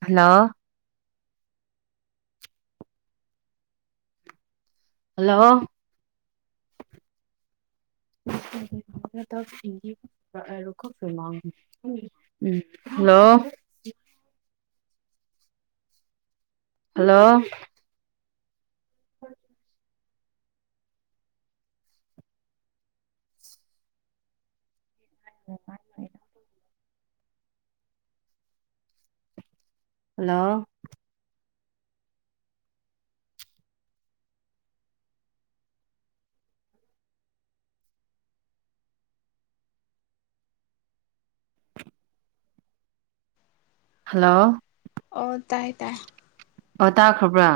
Hello hello E [unintelligible] ꯎꯝ hello hello ꯎ [inaudible] [inaudible] hello hello ꯑꯣ ꯇꯥꯏꯌꯦ ꯇꯥꯏ ꯑ ꯇꯥꯈ꯭ꯔꯕ꯭ꯔꯥ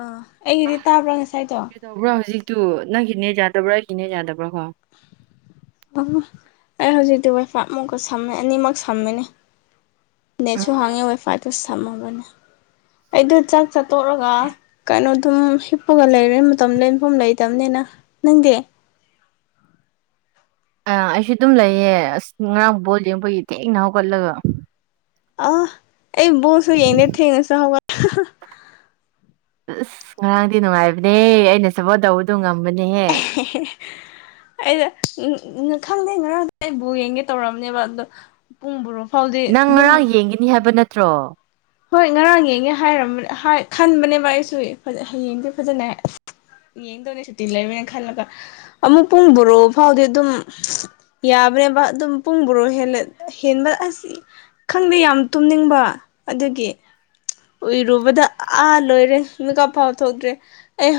ꯑꯥ ꯑꯩꯒꯤꯗꯤ ꯇꯥꯕ꯭ꯔꯥ ꯉꯁꯥꯏꯗꯣ ꯀꯩꯇꯧꯕ꯭ꯔꯥ ꯍꯧꯖꯤꯛꯇꯨ ꯅꯪꯒꯤ ꯅꯦꯠ ꯌꯥꯗꯕ꯭ꯔꯥ ꯑꯩꯒꯤ꫰ꯅꯦꯠ ꯌꯥꯗꯕ꯭ꯔꯥ ꯀꯣ ꯑ [unintelligible] ꯑꯩ ꯍꯧꯖꯤꯛꯇꯤ ꯋꯥꯏꯐꯥꯏ ꯑꯃꯨꯛꯀ ꯁꯝꯃꯦ ꯑꯅꯤꯃꯛ ꯁꯝꯃꯦ ꯎꯝ ꯅꯦꯁꯨ ꯍꯥꯡꯉꯤ ꯏꯐꯥꯏꯠꯇꯨ ꯁꯝꯃꯕꯅꯦ ꯑꯩꯗ ꯆꯥꯛ ꯆ ꯇꯣꯛꯂꯒ ꯀꯩꯅꯣ ꯑꯗꯨꯝ ꯍꯤꯞꯄꯒ ꯂꯩꯔ ꯃꯇꯝ ꯂꯦꯟꯐꯝ ꯂꯩꯇꯕꯅꯤꯅ ꯅꯪꯗꯤ ꯑ ꯑꯩꯁꯨ ꯑꯗꯨꯝ ꯂꯩꯌꯦ ꯑꯁ ꯉꯔꯥꯡ ꯕꯣꯜ ꯌꯦꯡꯕꯒꯤ ꯊꯦꯡꯅ ꯍꯧꯒꯠꯂꯒ ꯑ ꯑꯩ ꯕꯣꯜꯁꯨ ꯌꯦꯡꯗꯦ ꯊꯦꯡꯅꯥꯁꯨ ꯍꯧꯒꯠ ꯑꯁ ꯉꯔꯥꯡꯗꯤ ꯅꯨꯡꯉꯥꯏꯕꯅꯦꯍꯦ ꯑꯩꯅ ꯁꯞꯄꯣꯔꯠ ꯇꯧꯕꯗꯨ ꯉꯝꯕꯅꯦꯍꯦ ꯍ ꯑꯩꯗ ꯎꯝ ꯈꯪꯗꯦ ꯉꯔꯥꯡ ꯑꯩꯕꯨ ꯌꯦꯡꯒꯦ ꯇꯧꯔꯔꯕꯅꯦꯕ ꯑꯗꯣ ꯄꯨꯡ ꯕꯥꯔꯣ ꯐꯥꯎꯗꯤ ꯅꯪ ꯑꯗꯨꯝ ꯉꯔꯥꯡ ꯌꯦꯡꯒꯅꯤ ꯍꯥꯏꯕ ꯅꯠꯇ꯭ꯔꯣ ꯍꯣꯏ ꯉꯔꯥꯡ ꯌꯦꯡꯉꯦ ꯍꯥꯏꯔꯝꯕ ꯈꯟꯕꯅꯦꯕ ꯑꯩꯁꯨ ꯍꯌꯦꯡꯗꯤ ꯐꯖꯅ ꯍꯥꯏ ꯌꯦꯡꯗꯧꯅꯦ ꯁꯨꯇꯤ ꯂꯩꯕꯅꯤꯅꯥ ꯈꯜꯂꯒ ꯑꯃꯨꯛ ꯄꯨꯡ ꯕꯥꯔꯣ ꯐꯥꯎꯗꯤ ꯑꯗꯨꯝ ꯌꯥꯕꯅꯦꯕꯥ ꯑꯗꯨꯝ ꯄꯨꯡ ꯕꯣꯔꯣ ꯍꯦꯟꯂꯥ ꯍꯦꯟꯂꯥ ꯑꯁ ꯈꯪꯗꯦ ꯌꯥꯝ ꯇꯨꯝꯅꯤꯡꯕ ꯑꯗꯨꯒꯤ ꯎꯏꯔꯨꯕꯗ ꯑꯥ ꯂꯣꯏꯔꯦ ꯃꯤꯀꯞ ꯐꯥꯎ ꯊꯣꯛꯇ꯭ꯔꯦ ꯑꯩ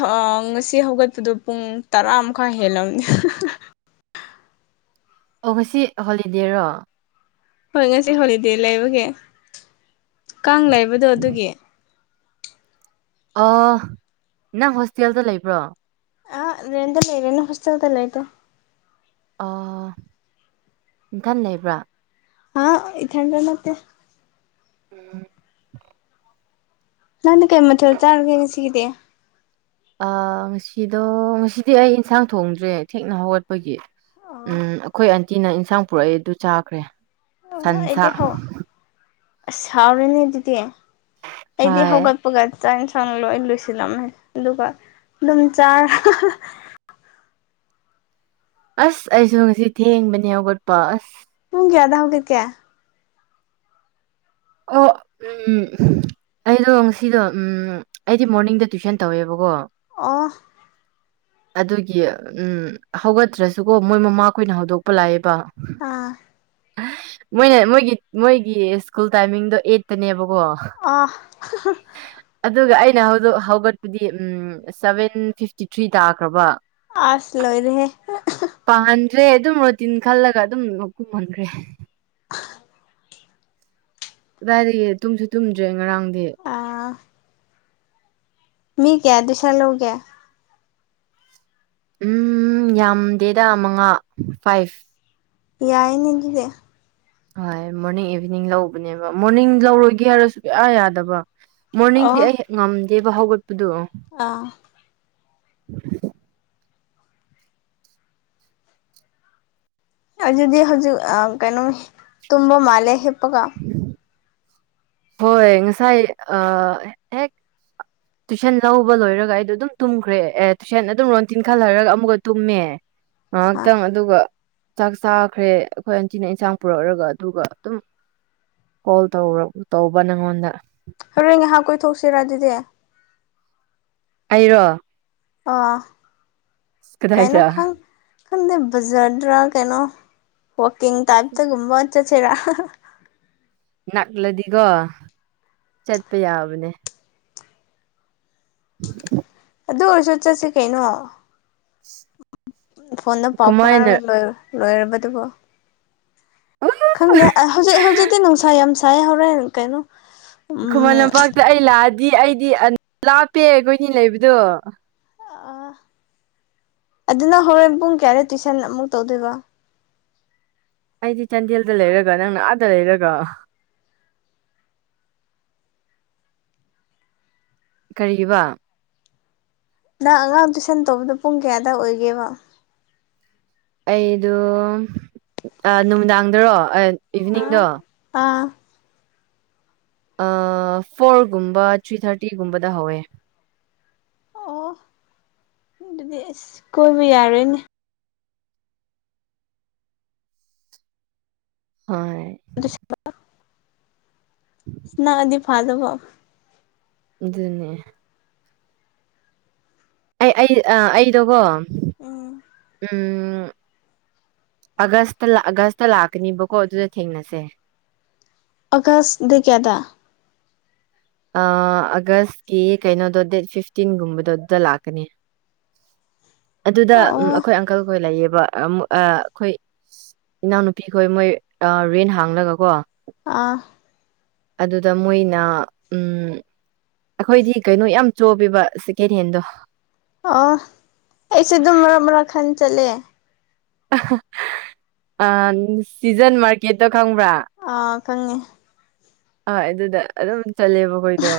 ꯉꯁꯤ ꯍꯧꯒꯠꯄꯗꯣ ꯄꯨꯡ ꯇꯔꯥꯃꯥꯏ ꯍꯦꯜꯂꯝꯕꯅꯦ ꯑꯣ ꯉꯁꯤ ꯍꯣꯂꯤꯗꯦꯔꯣ ꯍꯣꯏ ꯉꯁꯤ ꯍꯣꯂꯤꯗꯦ ꯂꯩꯕꯒꯤ ꯀꯥꯡ ꯂꯩꯕꯗꯣ ꯑꯗꯨꯒꯤ ꯑꯧ ꯅꯪ ꯍꯣꯁꯇꯦꯜꯗ ꯂꯩꯕ꯭ꯔꯣ ꯑ ꯔꯦꯟꯗ ꯂꯩꯔꯥꯅꯣ ꯍꯣꯁꯇꯦꯜ ꯗꯥ ꯂꯩꯔꯣ ꯑꯥ ꯅꯥꯊꯟ ꯂꯩꯕ꯭ꯔꯥ ꯑ ꯏꯊꯟꯗꯥ ꯅꯠꯇꯦ ꯎꯝ ꯅꯪꯗꯤ ꯀꯩ ꯃꯊꯦꯜ ꯆꯥꯔꯒꯦ ꯉꯁꯤꯒꯤꯗꯤ ꯑ ꯉꯁꯤꯗꯣ ꯉꯁꯤꯗꯤ ꯑꯩ ꯏꯟꯁꯥꯡ ꯊꯣꯡꯗ꯭ꯔꯦ ꯊꯦꯡꯅ ꯍꯧꯒꯠꯄꯒꯤ ꯎꯝ ꯑꯩꯈꯣꯏ ꯑꯟꯇꯤꯅ ꯏꯟꯁꯥꯡ ꯄꯨꯔꯛꯑꯦ ꯑꯗꯨ ꯆꯥꯈ꯭ꯔꯦ ꯑꯣ ꯁꯟꯁꯥ ꯑꯩꯗꯤ ꯍꯧ ꯑꯁ ꯍꯥꯎꯔꯅꯦ ꯑꯗꯨꯗꯤ ꯑꯩꯗꯤ ꯍꯣꯏ ꯍꯧꯒꯠ ꯄꯒ ꯆꯥꯛ ꯏꯟꯁꯥꯡ ꯂꯣꯏ ꯂꯣꯏꯁꯤꯜꯂꯝꯃꯦ ꯑꯗꯨꯒ ꯑꯗꯨꯝ ꯆꯥꯔꯦ ꯑꯁ ꯑꯩꯁꯨ ꯉꯁꯤ ꯊꯦꯡꯕꯅꯦ ꯍꯧꯒꯠꯄ ꯑꯁ ꯄꯨꯡ ꯀꯥꯌꯗꯥ ꯍꯧꯒꯠꯀꯦ ꯑꫭ ꯎꯝ ꯑꯩꯗꯣ ꯉꯁꯤꯗꯣ ꯎꯝ ꯑꯩꯗꯤ ꯃꯣꯔꯅꯤꯡꯗ ꯇꯨꯏꯁꯟ ꯇꯧꯋꯦꯕꯀꯣ ꯑꯣ [inaudible] ꯑꯗꯨꯒꯤ ꯎꯝ ꯍꯧꯒꯠꯇ꯭ꯔꯁꯨꯀꯣ ꯃꯣꯏ ꯃꯃꯥꯈꯣꯏꯅ ꯍꯧꯗꯣꯛꯄ ꯂꯥꯛꯑꯦꯕ ꯑꯥ ꯃꯣꯏꯅ ꯃꯣꯏꯒꯤ ꯃꯣꯏꯒꯤ ꯁ꯭ꯀꯨꯜ ꯇꯥꯏꯃꯤꯡꯗꯣ ꯑꯩꯠꯇ ꯅꯦꯕꯀꯣ ꯑꯥ ꯑꯗꯨꯒ ꯑꯩꯅ ꯍꯧ ꯍꯧꯒꯠꯄꯗꯤ ꯎꯝ ꯁꯚꯦꯟ ꯐꯤꯐꯇꯤ ꯊ꯭ꯔꯤ ꯇꯥꯈ꯭ꯔꯕ ꯑꯁ ꯂꯣꯏꯔꯦꯍꯦ ꯄꯥꯍꯟꯗ꯭ꯔꯦ ꯑꯗꯨꯝ ꯔꯣꯇꯤꯟ ꯈꯜꯂꯒ ꯑꯗꯨꯝ ꯀꯨꯍꯟꯈ꯭ꯔꯦ ꯀꯗꯥꯏꯗꯒꯤ ꯇꯨꯝꯁꯨ ꯇꯨꯝꯗ꯭ꯔꯦ ꯉꯔꯥꯡꯗꯤ ꯑꯥ ꯃꯤ ꯀꯌꯥ ꯇꯨꯏꯁꯥꯟ ꯂꯧꯒꯦ ꯎꯝ ꯌꯥꯝꯗꯦꯗ ꯃꯉꯥ ꯐꯥꯏꯚ ꯌꯥꯏꯅꯦ ꯑꯗꯨꯗꯤ ꯍꯣꯏ ꯃꯣꯔꯅꯤꯡ ꯏꯚꯤꯅꯤꯡ ꯂꯧꯕꯅꯦꯕ ꯃꯣꯔꯅꯤꯡ ꯂꯧꯔꯣꯏꯒꯦ ꯍꯥꯏꯔ ꯁꯨꯡꯌꯥ ꯌꯥꯗꯕ ꯑꯣ ꯃꯣꯔꯅꯤꯡꯗꯤ ꯑꯩ ꯍꯦꯛ ꯉꯝꯗꯦꯕ ꯍꯧꯒꯠꯄꯗꯣ ꯑꯥ [unintelligible] ꯑꯗꯨꯗꯤ ꯍꯧꯖꯤꯛ ꯑꯥ ꯀꯩꯅꯣ ꯇꯨꯝꯕ ꯃꯥꯜꯂꯦ ꯍꯤꯞꯄꯒꯥ ꯍꯣꯏ ꯉꯁꯥꯏ ꯑ ꯍꯦꯛ ꯇꯨꯏꯁꯟ ꯂꯧꯕ ꯂꯣꯏꯔꯒ ꯑꯩꯗꯣ ꯑꯗꯨꯝ ꯇꯨꯝꯈ꯭ꯔꯦ ꯑꯦ ꯇꯨꯏꯁꯟ ꯑꯗꯨꯝ ꯔꯣꯟꯇꯤꯟ ꯈꯜꯂꯔꯒ ꯑꯃꯨꯛꯀ ꯇꯨꯝꯃꯦ ꯑꯥ ꯉꯥꯏꯍꯥꯛꯇꯪ ꯑꯗꯨꯒ ꯆꯥꯛ ꯆꯥꯈ꯭ꯔꯦ ꯑꯩꯈꯣꯏ ꯑꯟꯇꯤꯅ ꯏꯟꯁꯥꯡ ꯄꯨꯔꯛꯑꯥꯒ ꯑꯗꯨꯒ ꯑꯗꯨꯝ ꯀꯣꯜ ꯇꯧ ꯇꯧꯕ ꯅꯪꯉꯣꯟꯗ ꯍꯣꯔꯦꯟ ꯉꯥꯏꯍꯥꯛ ꯀꯣꯏꯊꯣꯛꯁꯤꯔꯥ ꯑꯗꯨꯗꯤ ꯑꯩꯔꯣ ꯑ ꯀꯩꯅꯣ ꯀꯗꯥꯏꯗ ꯈꯪ ꯈꯪꯗ ꯕꯥꯖꯔꯗꯔꯥ ꯀꯩꯅꯣ ꯋꯥꯀꯤꯡ ꯇꯥꯏꯄ ꯇꯥ ꯒꯨꯝꯕ ꯆꯠꯁꯦꯔꯥ ꯅꯛꯂꯗꯤꯀꯣ ꯆꯠꯄ ꯌꯥꯕꯅꯦ ꯑꯗꯨ ꯑꯣꯏꯔꯁꯨ ꯆꯠꯁꯤ ꯀꯩꯅꯣ ꯐꯣꯟꯗ ꯄꯥꯎ ꯀꯃꯥꯏꯅ ꯐꯥꯑꯣꯅꯥꯔ ꯂꯣꯏ ꯂꯣꯏꯔꯕꯗꯨꯕꯨ ꯈꯪꯗꯦ ꯍꯧꯖꯤꯛ ꯍꯧꯖꯤꯛꯇꯤ ꯅꯨꯡꯁꯥ ꯌꯥꯝ ꯁꯥꯏ ꯍꯧꯔꯦꯟ ꯀꯩꯅꯣ ꯈꯨꯃꯟ ꯎꯝ ꯂꯝꯄꯥꯛꯇ ꯑꯩ ꯂꯥꯛꯑꯗꯤ ꯑꯩꯗꯤ ꯂꯥꯞꯄꯦ ꯑꯩꯈꯣꯏꯅꯤ ꯂꯩꯕꯗꯣ ꯑ ꯑꯗꯨꯅ ꯍꯣꯔꯦꯟ ꯄꯨꯡ ꯀꯌꯥꯗ ꯇꯨꯏꯁꯟ ꯑꯃꯨꯛ ꯇꯧꯗꯣꯏꯕ ꯑꯩꯗꯤ ꯆꯥꯟꯗꯦꯜꯗ ꯂꯩꯔꯒ ꯅꯪꯅ ꯑꯥꯗ ꯂꯩꯔꯒ ꯀꯔꯤꯕꯥ ꯅꯪ ꯑꯉꯥꯡ ꯇꯨꯏꯁꯟ ꯇꯧꯕꯗꯣ ꯄꯨꯡ ꯀꯌꯥꯗ ꯑꯣꯏꯒꯦꯕ ꯑꯩꯗꯣ ꯑꯥ ꯅꯨꯃꯤꯗꯥꯡꯗꯔꯣ ꯏꯚꯤꯅꯤꯡꯗꯣ ꯑꯥꯠ ꯑꯥ ꯐꯣꯔꯒꯨꯝꯕ ꯊ꯭ꯔꯤ ꯊꯥꯔꯇꯤꯒꯨꯝꯕꯗ ꯍꯧꯋꯦ ꯑꯣ ꯑꯗꯨꯗꯤ ꯑꯁ ꯀꯣꯏꯕ ꯌꯥꯔꯦꯅꯦ ꯍꯣꯏ ꯑꯗꯨꯁꯨ [unintelligible] ꯅꯛꯑꯗꯤ ꯐꯥꯗꯣꯕ ꯑꯗꯨꯅꯦ ꯑꯩ ꯑꯩ ꯑꯩꯗꯨꯀꯣ ꯎꯝ ꯎꯝ ꯑꯥꯒꯁꯇ ꯑꯥꯒꯁꯇ ꯂꯥꯛꯀꯅꯤꯕꯀꯣ ꯑꯗꯨꯗ ꯊꯦꯡꯅꯁꯦ ꯑꯒꯥꯁ ꯗꯦꯠ ꯀꯌꯥꯗ ꯑꯥ ꯑꯥꯒꯁꯀꯤ ꯀꯩꯅꯣꯗꯣ ꯗꯦꯠ ꯐꯤꯐꯇꯤꯟꯒꯨꯝꯕꯗꯣ ꯑꯗꯨꯗ ꯂꯥꯛꯀꯅꯤ ꯑꯗꯨꯗ ꯑꯣ ꯎꯝ ꯑꯩꯈꯣꯏ ꯑꯪꯀꯜꯈꯣꯏ ꯂꯩꯌꯦꯕ ꯑꯝ ꯑꯥ ꯑꯩꯈꯣꯏ ꯏꯅꯥꯎꯅꯨꯄꯤꯈꯣꯏ ꯃꯣꯏ ꯔꯦꯟ ꯍꯥꯡꯂꯒ ꯀꯣ ꯑꯥ ꯑꯗꯨꯗ ꯃꯣꯏꯅ ꯎꯝ ꯑꯩꯈꯣꯏꯗꯤ ꯀꯩꯅꯣ ꯌꯥꯝ ꯆꯣꯄꯤꯕ ꯁꯦꯀꯦꯟ ꯍꯦꯟꯗꯣ ꯑꯣ ꯑꯩꯁꯨ ꯑꯗꯨꯝ ꯃꯔꯛ ꯃꯔꯛ ꯈꯟ ꯆꯠꯂꯦ ꯑꯍꯥ ꯑꯥ ꯁꯤꯖꯟ ꯃꯥꯔꯀꯦꯠꯇꯣ ꯈꯪꯕ꯭ꯔꯥ ꯑ ꯈꯉꯦ ꯍꯣꯏ ꯑꯗꯨꯗ ꯑꯗꯨꯝ ꯆꯠꯂꯦꯕ ꯑꯈꯣꯏꯗꯣ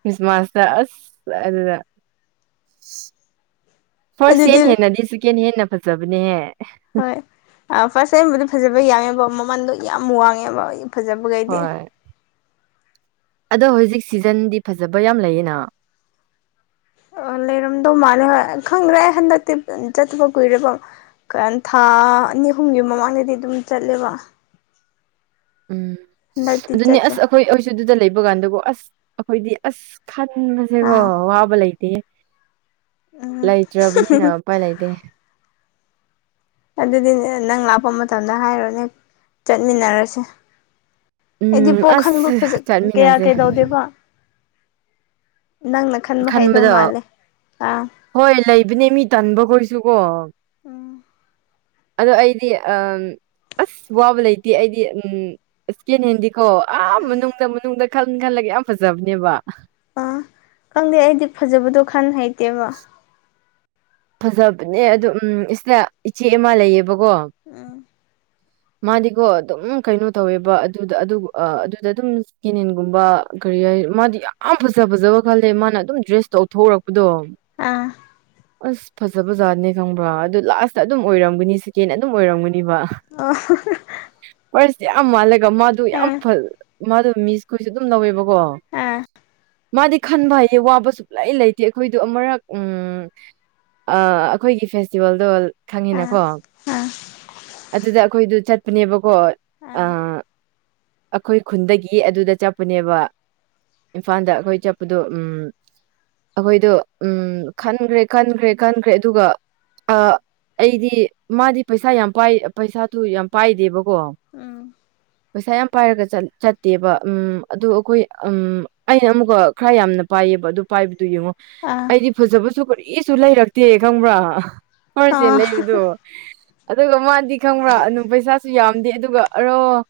ꯈ꯭ꯔꯤꯁꯃꯥꯁꯗ ꯑꯁ ꯑꯗꯨꯗ ꯐꯥꯔ꯭ꯁ ꯍꯦꯟ ꯑꯗꯨꯗꯤ ꯍꯦꯟꯅꯗꯤ ꯁꯦꯀꯦꯟ ꯍꯦꯟꯅ ꯐꯖꯕꯅꯦꯍꯦ ꯍꯣꯏ ꯐꯥꯔꯁ ꯇꯕꯨꯗꯤ ꯐꯖꯕ ꯌꯥꯝꯃꯦꯕ ꯃꯃꯟꯗꯣ ꯌꯥꯝ ꯋꯥꯡꯉꯦꯕ ꯐꯖꯕꯒꯩꯗꯤ ꯍꯣꯏ ꯑꯗꯣ ꯍꯧꯖꯤꯛ ꯁꯤꯖꯟꯗꯤ ꯐꯖꯕ ꯌꯥꯝ ꯂꯩꯌꯦꯅ ꯂꯩꯔꯝꯗꯧ ꯃꯥꯜꯂꯦ ꯍꯣꯏ ꯈꯪꯗ꯭ꯔꯦ ꯍꯟꯗꯛꯇꯤ ꯆꯠꯇꯕ ꯀꯨꯏꯔꯦꯕꯣ ꯊꯥ ꯑꯅꯤ ꯑꯍꯨꯝꯒꯤ ꯃꯃꯥꯡꯗꯗꯤ ꯑꯗꯨꯝ ꯆꯠꯂꯦꯕ ꯎꯝ ꯍꯟꯗꯛꯇꯤ ꯑꯗꯨꯅꯦ ꯆꯠꯇ꯭ꯔꯦ ꯑꯁ ꯑꯩꯈꯣꯏ ꯑꯩꯁꯨ ꯑꯗꯨꯗ ꯂꯩꯕ ꯀꯥꯟꯗꯀꯣ ꯑꯁ ꯑꯩꯈꯣꯏꯗꯤ ꯑꯁ ꯈꯟꯕꯁꯦꯀꯣ ꯑꯥ ꯋꯥꯕ ꯂꯩꯇꯦ ꯎꯝ ꯂꯩꯇ꯭ꯔꯕꯅꯤꯅ ꯎꯄꯥꯏ ꯂꯩꯇꯦ ꯑꯗꯨꯗꯤꯅꯦ ꯅꯪ ꯂꯥꯛꯄ ꯃꯇꯝꯗ ꯍꯥꯏꯔꯣꯅꯦ ꯆꯠꯃꯤꯟꯅꯔꯁꯦ ꯑꯩꯗꯤ ꯎꯝ ꯄꯣꯛ ꯈꯟꯕ ꯑꯁ ꯀꯌꯥ ꯆꯠꯃꯤꯟꯅꯁꯦ ꯀꯩꯗꯧꯗꯦꯕ ꯅꯪꯅ ꯈꯟꯕ ꯍꯥꯏꯗꯧ ꯈꯟꯕꯗꯣ ꯃꯥꯜꯂꯦ ꯑꯥ ꯍꯣꯏ ꯂꯩꯕꯅꯦ ꯃꯤ ꯇꯟꯕꯒꯣꯏꯁꯨꯀꯣ ꯎꯝ ꯑꯗꯣ ꯑꯩꯗꯤ ꯎꯝ ꯑꯁ ꯋꯥꯕ ꯂꯩꯇꯦ ꯑꯩꯗꯤ ꯎꯝ ꯏꯁꯀꯦꯟ ꯍꯦꯟꯗꯤꯈꯣ ꯑꯥ ꯃꯅꯨꯡꯗ ꯃꯅꯨꯡꯗ ꯈꯜ ꯈꯜꯂꯒ ꯌꯥꯝ ꯐꯖꯕꯅꯦꯕ ꯑꯥ ꯈꯪꯗꯦ ꯑꯩꯗꯤ ꯐꯖꯕꯗꯣ ꯈꯟ ꯍꯩꯇꯦꯕ ꯐꯖꯕꯅꯦ ꯑꯗꯨ ꯎꯝ ꯏꯁꯗ ꯏꯆꯦ ꯑꯃ ꯂꯩꯌꯦꯕꯀꯣ ꯎꯝ [unintelligible] [inaudible] ꯃꯥꯗꯤꯀꯣ ꯑꯗꯨꯝ ꯀꯩꯅꯣ ꯇꯧꯋꯦꯕ ꯑꯗꯨꯗ ꯑꯗꯨ ꯑꯗꯨꯝ ꯁꯤꯀꯦꯅꯦꯟꯒꯨꯝꯕ ꯀꯔꯤ ꯍꯥꯏ ꯃꯥꯗꯤ ꯌꯥꯝ ꯐꯖ ꯐꯖꯕ ꯈꯜꯂꯦ ꯃꯥꯅ ꯑꯗꯨꯝ ꯗ꯭ꯔꯦꯁ ꯇꯧꯊꯣꯔꯛꯄꯗꯣ ꯑꯥ ꯑꯁ ꯐꯖꯕ ꯖꯥꯠꯅꯦ ꯈꯪꯕ꯭ꯔꯥ ꯑꯗꯨ ꯂꯥꯁꯇ ꯑꯗꯨꯝ ꯑꯣꯏꯔꯝꯒꯅꯤ ꯁꯦꯀꯦꯟ ꯑꯗꯨꯝ ꯑꯣꯏꯔꯝꯒꯅꯤꯕ ꯑꯣ ꯍꯣ ꯍꯣ ꯍꯣ ꯐꯥꯔꯁ ꯌꯥꯝ ꯃꯥꯜꯂꯒ ꯃꯥꯗꯨ ꯌꯥꯝ ꯐ ꯃꯥꯗꯨ ꯃꯤꯁ ꯈꯣꯏꯁꯨ ꯑꯗꯨꯝ ꯂꯧꯋꯦꯕ ꯀꯣ ꯃꯥꯗꯤ ꯈꯟꯕ ꯍꯩꯏꯌꯦ ꯋꯥꯕ ꯁꯨꯛꯂꯩ ꯂꯩꯇꯦ ꯑꯩꯈꯣꯏꯗꯣ ꯑꯃꯔꯛ ꯎꯝ ꯑꯩꯈꯣꯏꯒꯤ ꯐꯦꯁꯇꯤꯚꯦꯜꯗꯣ ꯈꯪꯉꯤꯅꯀꯣ ꯑꯗꯨꯗ ꯑꯩꯈꯣꯏꯗꯨ ꯆꯠ ꯄꯅꯦꯕꯀꯣ ꯑꯥ ꯑꯩꯈꯣꯏ ꯈꯨꯟꯗꯒꯤ ꯑꯗꯨꯗ ꯆꯠꯄꯅꯦꯕ ꯏꯝꯐꯥꯜꯗ ꯑꯩꯈꯣꯏ ꯆꯠꯄꯗꯣ ꯎꯝ ꯑꯩꯈꯣꯏꯗꯣ ꯎꯝ ꯈꯟꯈ꯭ꯔꯦ ꯈꯟꯈ꯭ꯔꯦ ꯈꯟꯈ꯭ꯔꯦ ꯑꯗꯨꯒ ꯑ ꯑꯩꯗꯤ ꯃꯥꯗꯤ ꯄꯩꯁꯥ ꯌꯥꯝ ꯄꯥꯏ ꯄꯩꯁꯥꯗꯨ ꯌꯥꯝ ꯄꯥꯏꯗꯦꯕꯀꯣ ꯎꯝ [unintelligible] ꯄꯩꯁꯥ ꯌꯥꯝ ꯄꯥꯏꯔꯒ ꯆꯠꯇꯦꯕ ꯎ ꯑꯗꯨ ꯑꯩꯈꯣꯏ ꯑꯩꯅ ꯑꯃꯨꯛꯀ ꯈꯔ ꯌꯥꯝꯅ ꯄꯥꯏꯌꯦꯕ ꯑꯗꯨ ꯄꯥꯏꯕꯗꯨ ꯌꯦꯡꯉꯣ ꯑꯩꯗꯤ ꯐꯖꯕꯁꯨ ꯀꯔꯤꯁꯨ ꯂꯩꯔꯛꯇꯦ ꯈꯪꯕ꯭ꯔꯥ ꯐꯥꯔꯁꯦ ꯂꯩꯕꯗꯨ ꯑꯗꯨꯒ ꯃꯥꯗꯤ ꯈꯪꯕ꯭ꯔꯥ ꯑꯗꯨ ꯄꯩꯁꯥꯁꯨ ꯌꯥꯝꯗꯦ ꯑꯗꯨꯒ ꯑꯥꯔꯣ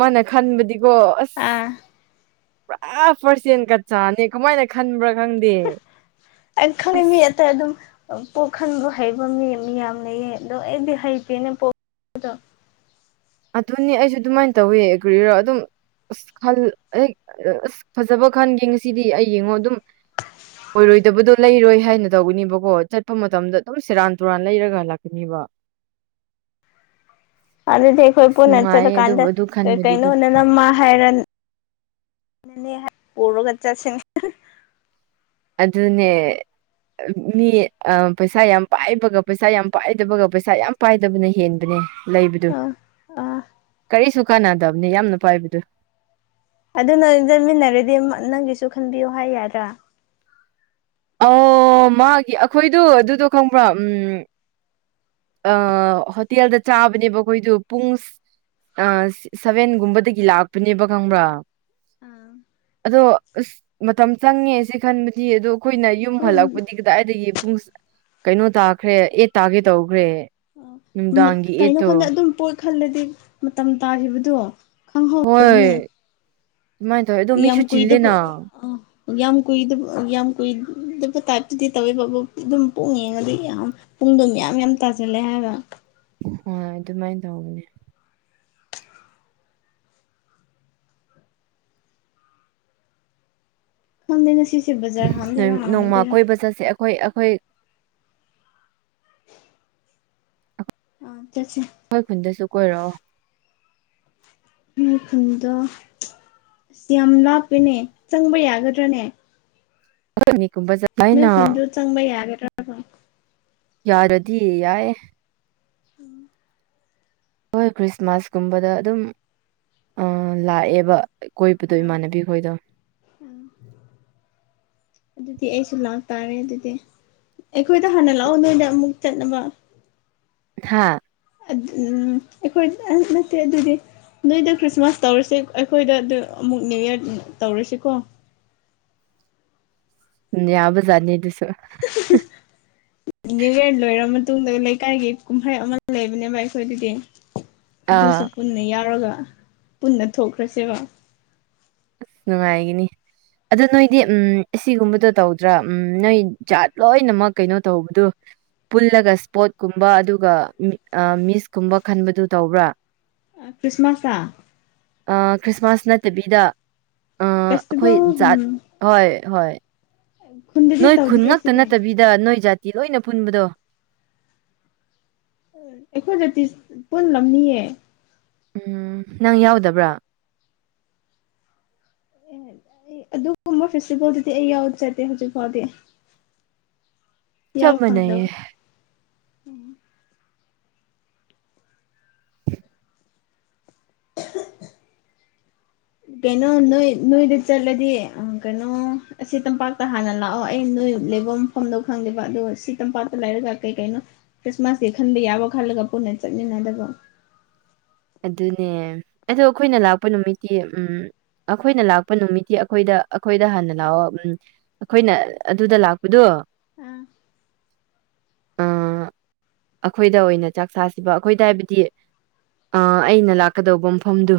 ꯃꯥꯅ ꯈꯟꯕꯗꯤꯀꯣ ꯑꯁ ꯄꯨꯔꯥ ꯄꯥꯔꯁꯦꯟ ꯀꯠ ꯆꯥꯅꯤ ꯀꯃꯥꯏꯅ ꯈꯟꯕ꯭ꯔꯥ ꯈꯪꯗꯦ ꯑꯩ ꯑꯁ ꯈꯪꯅꯤꯡꯉꯤ ꯑꯇꯩ ꯑꯗꯨꯝ꯫ ꯄꯣꯛꯍꯟꯕ ꯍꯩꯕ ꯃꯤ ꯃꯤ ꯌꯥꯝ ꯂꯩꯌꯦ ꯑꯗꯣ ꯑꯩꯗꯤ ꯍꯩꯇꯦꯅ ꯑꯗꯨꯅꯤ ꯑꯩꯁꯨ ꯑꯗꯨꯃꯥꯏꯅ ꯇꯧꯋꯦ ꯒ꯭ꯔꯤꯔꯥ ꯑꯗꯨꯝ ꯑꯁ ꯈꯜ ꯍꯦꯛ ꯑ ꯑꯁ ꯐꯖꯕ ꯈꯟꯒꯦ ꯉꯁꯤꯗꯤ ꯑꯩ ꯌꯦꯡꯉꯣ ꯑꯗꯨꯝ꯫ ꯑꯣꯏꯔꯣꯏꯗꯕꯗꯣ ꯂꯩꯔꯣꯏ ꯍꯥꯏꯅ ꯇꯧꯒꯅꯤꯕꯀꯣ ꯆꯠꯄ ꯃꯇꯝꯗ ꯑꯗꯨꯝ ꯁꯦꯔꯥꯟ ꯇꯨꯔꯥꯟ ꯂꯩꯔꯒꯂꯥꯛꯀꯅꯤꯕ ꯑꯗꯨꯗꯤ ꯑꯩꯈꯣꯏ ꯑꯁ ꯄꯨꯟꯅ ꯅꯨꯡꯉꯥꯏꯌꯦ ꯑꯗꯨꯕꯨ ꯆꯠꯂꯀꯥꯟꯗ ꯑꯗꯨ ꯀ ꯈꯟꯕꯗꯤ ꯀꯩꯅꯣ ꯑꯗꯨꯝ ꯅ ꯅꯝꯃ ꯍꯥꯏꯔ [unintelligible] ꯑꯗꯨꯅꯦ ꯃꯤ ꯑ ꯄꯩꯁꯥ ꯌꯥꯝ ꯄꯥꯏꯕꯒ ꯄꯩꯁꯥ ꯌꯥꯝ ꯄꯥꯏꯗꯕꯒ ꯄꯩꯁꯥ ꯌꯥꯝ ꯄꯥꯏꯗꯕꯅ ꯍꯦꯟꯕꯅꯦ꯫ ꯂꯩꯕꯗꯨ ꯑꯥ ꯑꯥ ꯀꯔꯤꯁꯨ ꯀꯥꯟꯅꯗꯕꯅꯤ ꯌꯥꯝꯅ ꯄꯥꯏꯕꯗꯨ ꯑꯗꯨ ꯅ ꯆꯠꯃꯤꯟꯅꯔꯗꯤ ꯅꯪꯒꯤꯁꯨ ꯈꯟꯕꯤꯌꯨ ꯍꯥꯏ ꯌꯥꯗ꯭ꯔꯥ ꯑꯣ ꯃꯥꯒꯤ ꯑꯩꯈꯣꯏꯗꯨ ꯑꯗꯨꯗꯣ ꯈꯪꯕ꯭ꯔꯥ ꯎꯝ ꯑ ꯍꯣꯇꯦꯜꯗ ꯆꯥꯕꯅꯦꯕ ꯑꯩꯈꯣꯏꯗꯨ ꯄꯨꯡꯁ ꯑ ꯁꯚꯦꯟꯒꯨꯝꯕꯗꯒꯤ ꯂꯥꯛꯄꯅꯦꯕ ꯈꯪꯕ꯭ꯔꯥ ꯑꯥ ꯑꯗꯣ ꯑꯁ ꯃꯇꯝ ꯆꯪꯉꯦ ꯁꯤ ꯈꯟꯕꯗꯤ ꯑꯗꯣ ꯑꯩꯈꯣꯏꯅ ꯌꯨꯝ ꯍꯣꯏ ꯍꯜꯂꯛꯄꯗꯤ ꯀꯥꯗꯥꯏꯗꯒꯤ ꯄꯨꯡ ꯀꯩꯅꯣ ꯇꯥꯈ꯭ꯔꯦ ꯑꯦꯠ ꯇꯥꯒꯦ ꯇꯧꯈ꯭ꯔꯦ ꯃꯨꯠ ꯅꯨꯡꯗꯥꯡꯒꯤ ꯀꯩꯅꯣ ꯑꯦꯠꯇꯣ ꯈꯪꯗꯦ ꯑꯗꯨꯝ ꯄꯨꯟ ꯈꯜꯂꯗꯤ ꯃꯇꯝ ꯇꯥꯈꯤꯕꯗꯣ ꯈꯪꯍꯧꯗꯕꯅꯤ ꯃꯥꯏ ꯇ ꯌꯥꯝ ꯀꯨꯏꯗꯀꯨ ꯑ ꯌꯥꯝ ꯀꯨꯏꯗꯕꯥ ꯌꯥꯝ ꯀꯨꯏꯗꯕ ꯇꯥꯏꯞꯇꯨꯗꯤ ꯇꯧꯋꯦꯕꯥ ꯑꯗꯨꯝ ꯄꯨꯡ ꯌꯦꯡꯉꯥꯗꯤ ꯌꯥꯝ ꯄꯨꯡꯗꯣ ꯃꯌꯥꯝ ꯃꯌꯥꯝ ꯇꯥꯖꯤꯜꯂꯦ ꯍꯥꯏꯔꯣ꯫ ꯍꯣꯏ ꯑꯗꯨꯃꯥꯏꯅ ꯇꯧꯕꯅꯦ [unintelligible] ꯅꯣꯏ ꯅꯣꯡꯃ ꯍꯥꯡꯉꯣꯏꯗꯣꯏꯔꯥ ꯀꯣꯏꯕ ꯆꯠꯁꯦ ꯑꯩꯈꯣꯏ ꯑꯩꯈꯣꯏ [unintelligible] ꯑ ꯆꯁ ꯍꯣꯏ ꯈꯨꯟꯗꯁꯨ ꯀꯣꯏꯔꯛꯑꯣ ꯃꯈꯜꯗꯣ ꯑꯁ ꯌꯥꯝ ꯂꯥꯞꯄꯦꯅꯦ ꯆꯪꯕ ꯌꯥꯒꯗ꯭ꯔꯥꯅꯦ ꯨꯝ [unintelligible] ꯅ ꯐꯣꯟꯟꯗ ꯆꯪꯕꯩ ꯌꯥꯒꯦꯔ ꯌꯥꯔꯗꯤ ꯌꯥꯏ ꯍꯣꯏ ꯈ꯭ꯔꯤꯁꯃꯥꯁꯀꯨꯝꯕꯗ ꯑꯗꯨꯝ ꯂꯥꯛꯑꯦꯕ ꯑ ꯀꯣꯏꯕꯗꯣ ꯏꯃꯥꯟꯅꯕꯤ ꯈꯣꯏꯗꯣ ꯑꯝ ꯑꯗꯨꯗꯤ ꯑꯩꯁꯨ ꯂꯥꯛꯇꯥꯔꯦ ꯑꯗꯨꯗꯤ ꯑꯩꯈꯣꯏꯗ ꯍꯥꯟꯅ ꯂꯥꯛꯑꯣ ꯅꯣꯏꯗ ꯑꯃꯨꯛ ꯆꯠꯅꯕ꯫ ꯍꯥꯥ ꯑꯩꯈꯣꯏ ꯑ ꯅꯠꯇꯦ ꯑꯗꯨꯗꯤ ꯅꯣꯏꯗ ꯈ꯭ꯔꯤꯁꯃꯥꯁ ꯇꯧꯔꯁꯤ ꯑꯩꯈꯣꯏꯗ ꯑꯗꯨ ꯑꯃꯨꯛ ꯅꯤꯎꯌꯥꯔ ꯇꯧꯔꯁꯤꯀꯣ ꯌꯥꯕꯖꯥꯅꯤ ꯑꯗꯨꯁꯨ꯫ ꯅ꯭ꯌꯨ ꯌꯥꯔ ꯂꯣꯏꯔ ꯃꯇꯨꯡꯗ ꯂꯩꯀꯥꯏꯒꯤ ꯀꯨꯝꯍꯩ ꯑꯃ ꯂꯩꯕꯅꯦꯕ ꯑꯩꯈꯣꯏꯗꯗꯤ ꯑꯥ ꯑꯗꯨꯁꯨ ꯄꯨꯟꯅ ꯌꯥꯎꯔꯒ ꯄꯨꯟꯅ ꯊꯣꯛꯈ꯭ꯔꯁꯦꯕ ꯑꯁ ꯅꯨꯡꯉꯥꯏꯒꯅꯤ ꯑꯗꯨ ꯅꯣꯏꯗꯤ ꯎꯝ ꯑꯁꯤꯒꯨꯝꯕꯗꯣ ꯇꯧꯗ꯭ꯔꯥ ꯎꯝ ꯅꯣꯏ ꯖꯥꯠ ꯂꯣꯏꯅꯃꯛ ꯀꯩꯅꯣ ꯇꯧꯕꯗꯨ ꯄꯨꯜꯂꯒ ꯏꯁꯄꯣꯔꯠꯀꯨꯝꯕ ꯑꯗꯨꯒ ꯃꯤꯁꯀꯨꯝꯕ ꯈꯟꯕꯗꯨ ꯇꯧꯕ꯭ꯔꯥ ꯈ꯭ꯔꯤꯁꯃꯥꯁꯇ ꯈ꯭ꯔꯤꯁꯃꯥꯁ ꯅꯠꯇꯕꯤꯗ ꯑꯩꯈꯣꯏ ꯐꯦꯁꯇꯤꯚꯦꯜꯒꯨꯝ ꯖꯥꯠ ꯍꯣꯏ ꯍꯣꯏ꯫ ꯈꯨꯟꯗꯗꯤ ꯅꯣꯏ ꯈꯨꯟ ꯇꯧꯗꯤꯌꯦ ꯉꯛꯇ ꯁꯤꯗꯤ ꯅꯠꯇꯕꯤꯗ ꯅꯣꯏ ꯖꯥꯇꯤ ꯂꯣꯏꯅ ꯄꯨꯟꯕꯗꯣ ꯑꯩꯈꯣꯏꯗ ꯄꯨꯟꯂꯝꯅꯤꯌꯦ ꯎꯝ ꯅꯪ ꯌꯥꯎꯗꯕ꯭ꯔꯥ ꯑꯦ ꯑꯩ ꯑꯗꯨꯒꯨꯝꯕ ꯐꯦꯁꯇꯤꯚꯦꯜꯗꯨꯗꯤ ꯑꯩ ꯌꯥꯎ ꯆꯠꯗꯦ ꯍꯧꯖꯤꯛ ꯐꯥꯎꯗꯤ ꯌꯥꯎ ꯆꯞ ꯐꯪꯗꯕ ꯃꯥꯅꯩꯌꯦ [unintelligible] ꯀꯩꯅꯣ ꯅꯣꯏ ꯅꯣꯏꯗ ꯆꯠꯂꯗꯤ ꯀꯩꯅꯣ ꯑꯁꯤ ꯇꯝꯄꯥꯛꯇ ꯍꯥꯟꯅ ꯂꯥꯛꯑꯣ ꯑꯩ ꯅꯣꯏ ꯂꯩꯐꯝ ꯃꯐꯝꯗꯧ ꯈꯪꯗꯦꯕ ꯑꯗꯣ ꯁꯤ ꯇꯝꯄꯥꯛꯇ ꯂꯩꯔꯒ ꯀꯩ ꯀꯩꯅꯣ ꯈ꯭ꯔꯤꯁꯃꯥꯁꯀꯤ ꯈꯟꯕ ꯌꯥꯕ ꯈꯜꯂꯒ ꯄꯨꯟꯅ ꯆꯠꯃꯤꯟꯅꯗꯕ ꯑꯗꯨꯅꯦ ꯑꯗꯣ ꯑꯩꯈꯣꯏꯅ ꯂꯥꯛꯄ ꯅꯨꯃꯤꯠꯇꯤ ꯎꯝ ꯑꯩꯈꯣꯏꯅ ꯂꯥꯛꯄ ꯅꯨꯃꯤꯠꯇꯤ ꯑꯩꯈꯣꯏꯗ ꯑꯩꯈꯣꯏꯗ ꯍꯥꯟꯅ ꯂꯥꯛꯑꯣ ꯎꯝ ꯑꯩꯈꯣꯏꯅ ꯑꯗꯨꯗ ꯂꯥꯛꯄꯗꯣ ꯑꯥ ꯑꯩꯈꯣꯏꯗ ꯑꯣꯏꯅ ꯆꯥꯛ ꯆꯥꯁꯤꯕ ꯑꯩꯈꯣꯏꯗ ꯍꯥꯏꯕꯗꯤ ꯑ ꯑꯩꯅ ꯂꯥꯛꯀꯗꯧꯕ ꯃꯐꯝꯗꯨ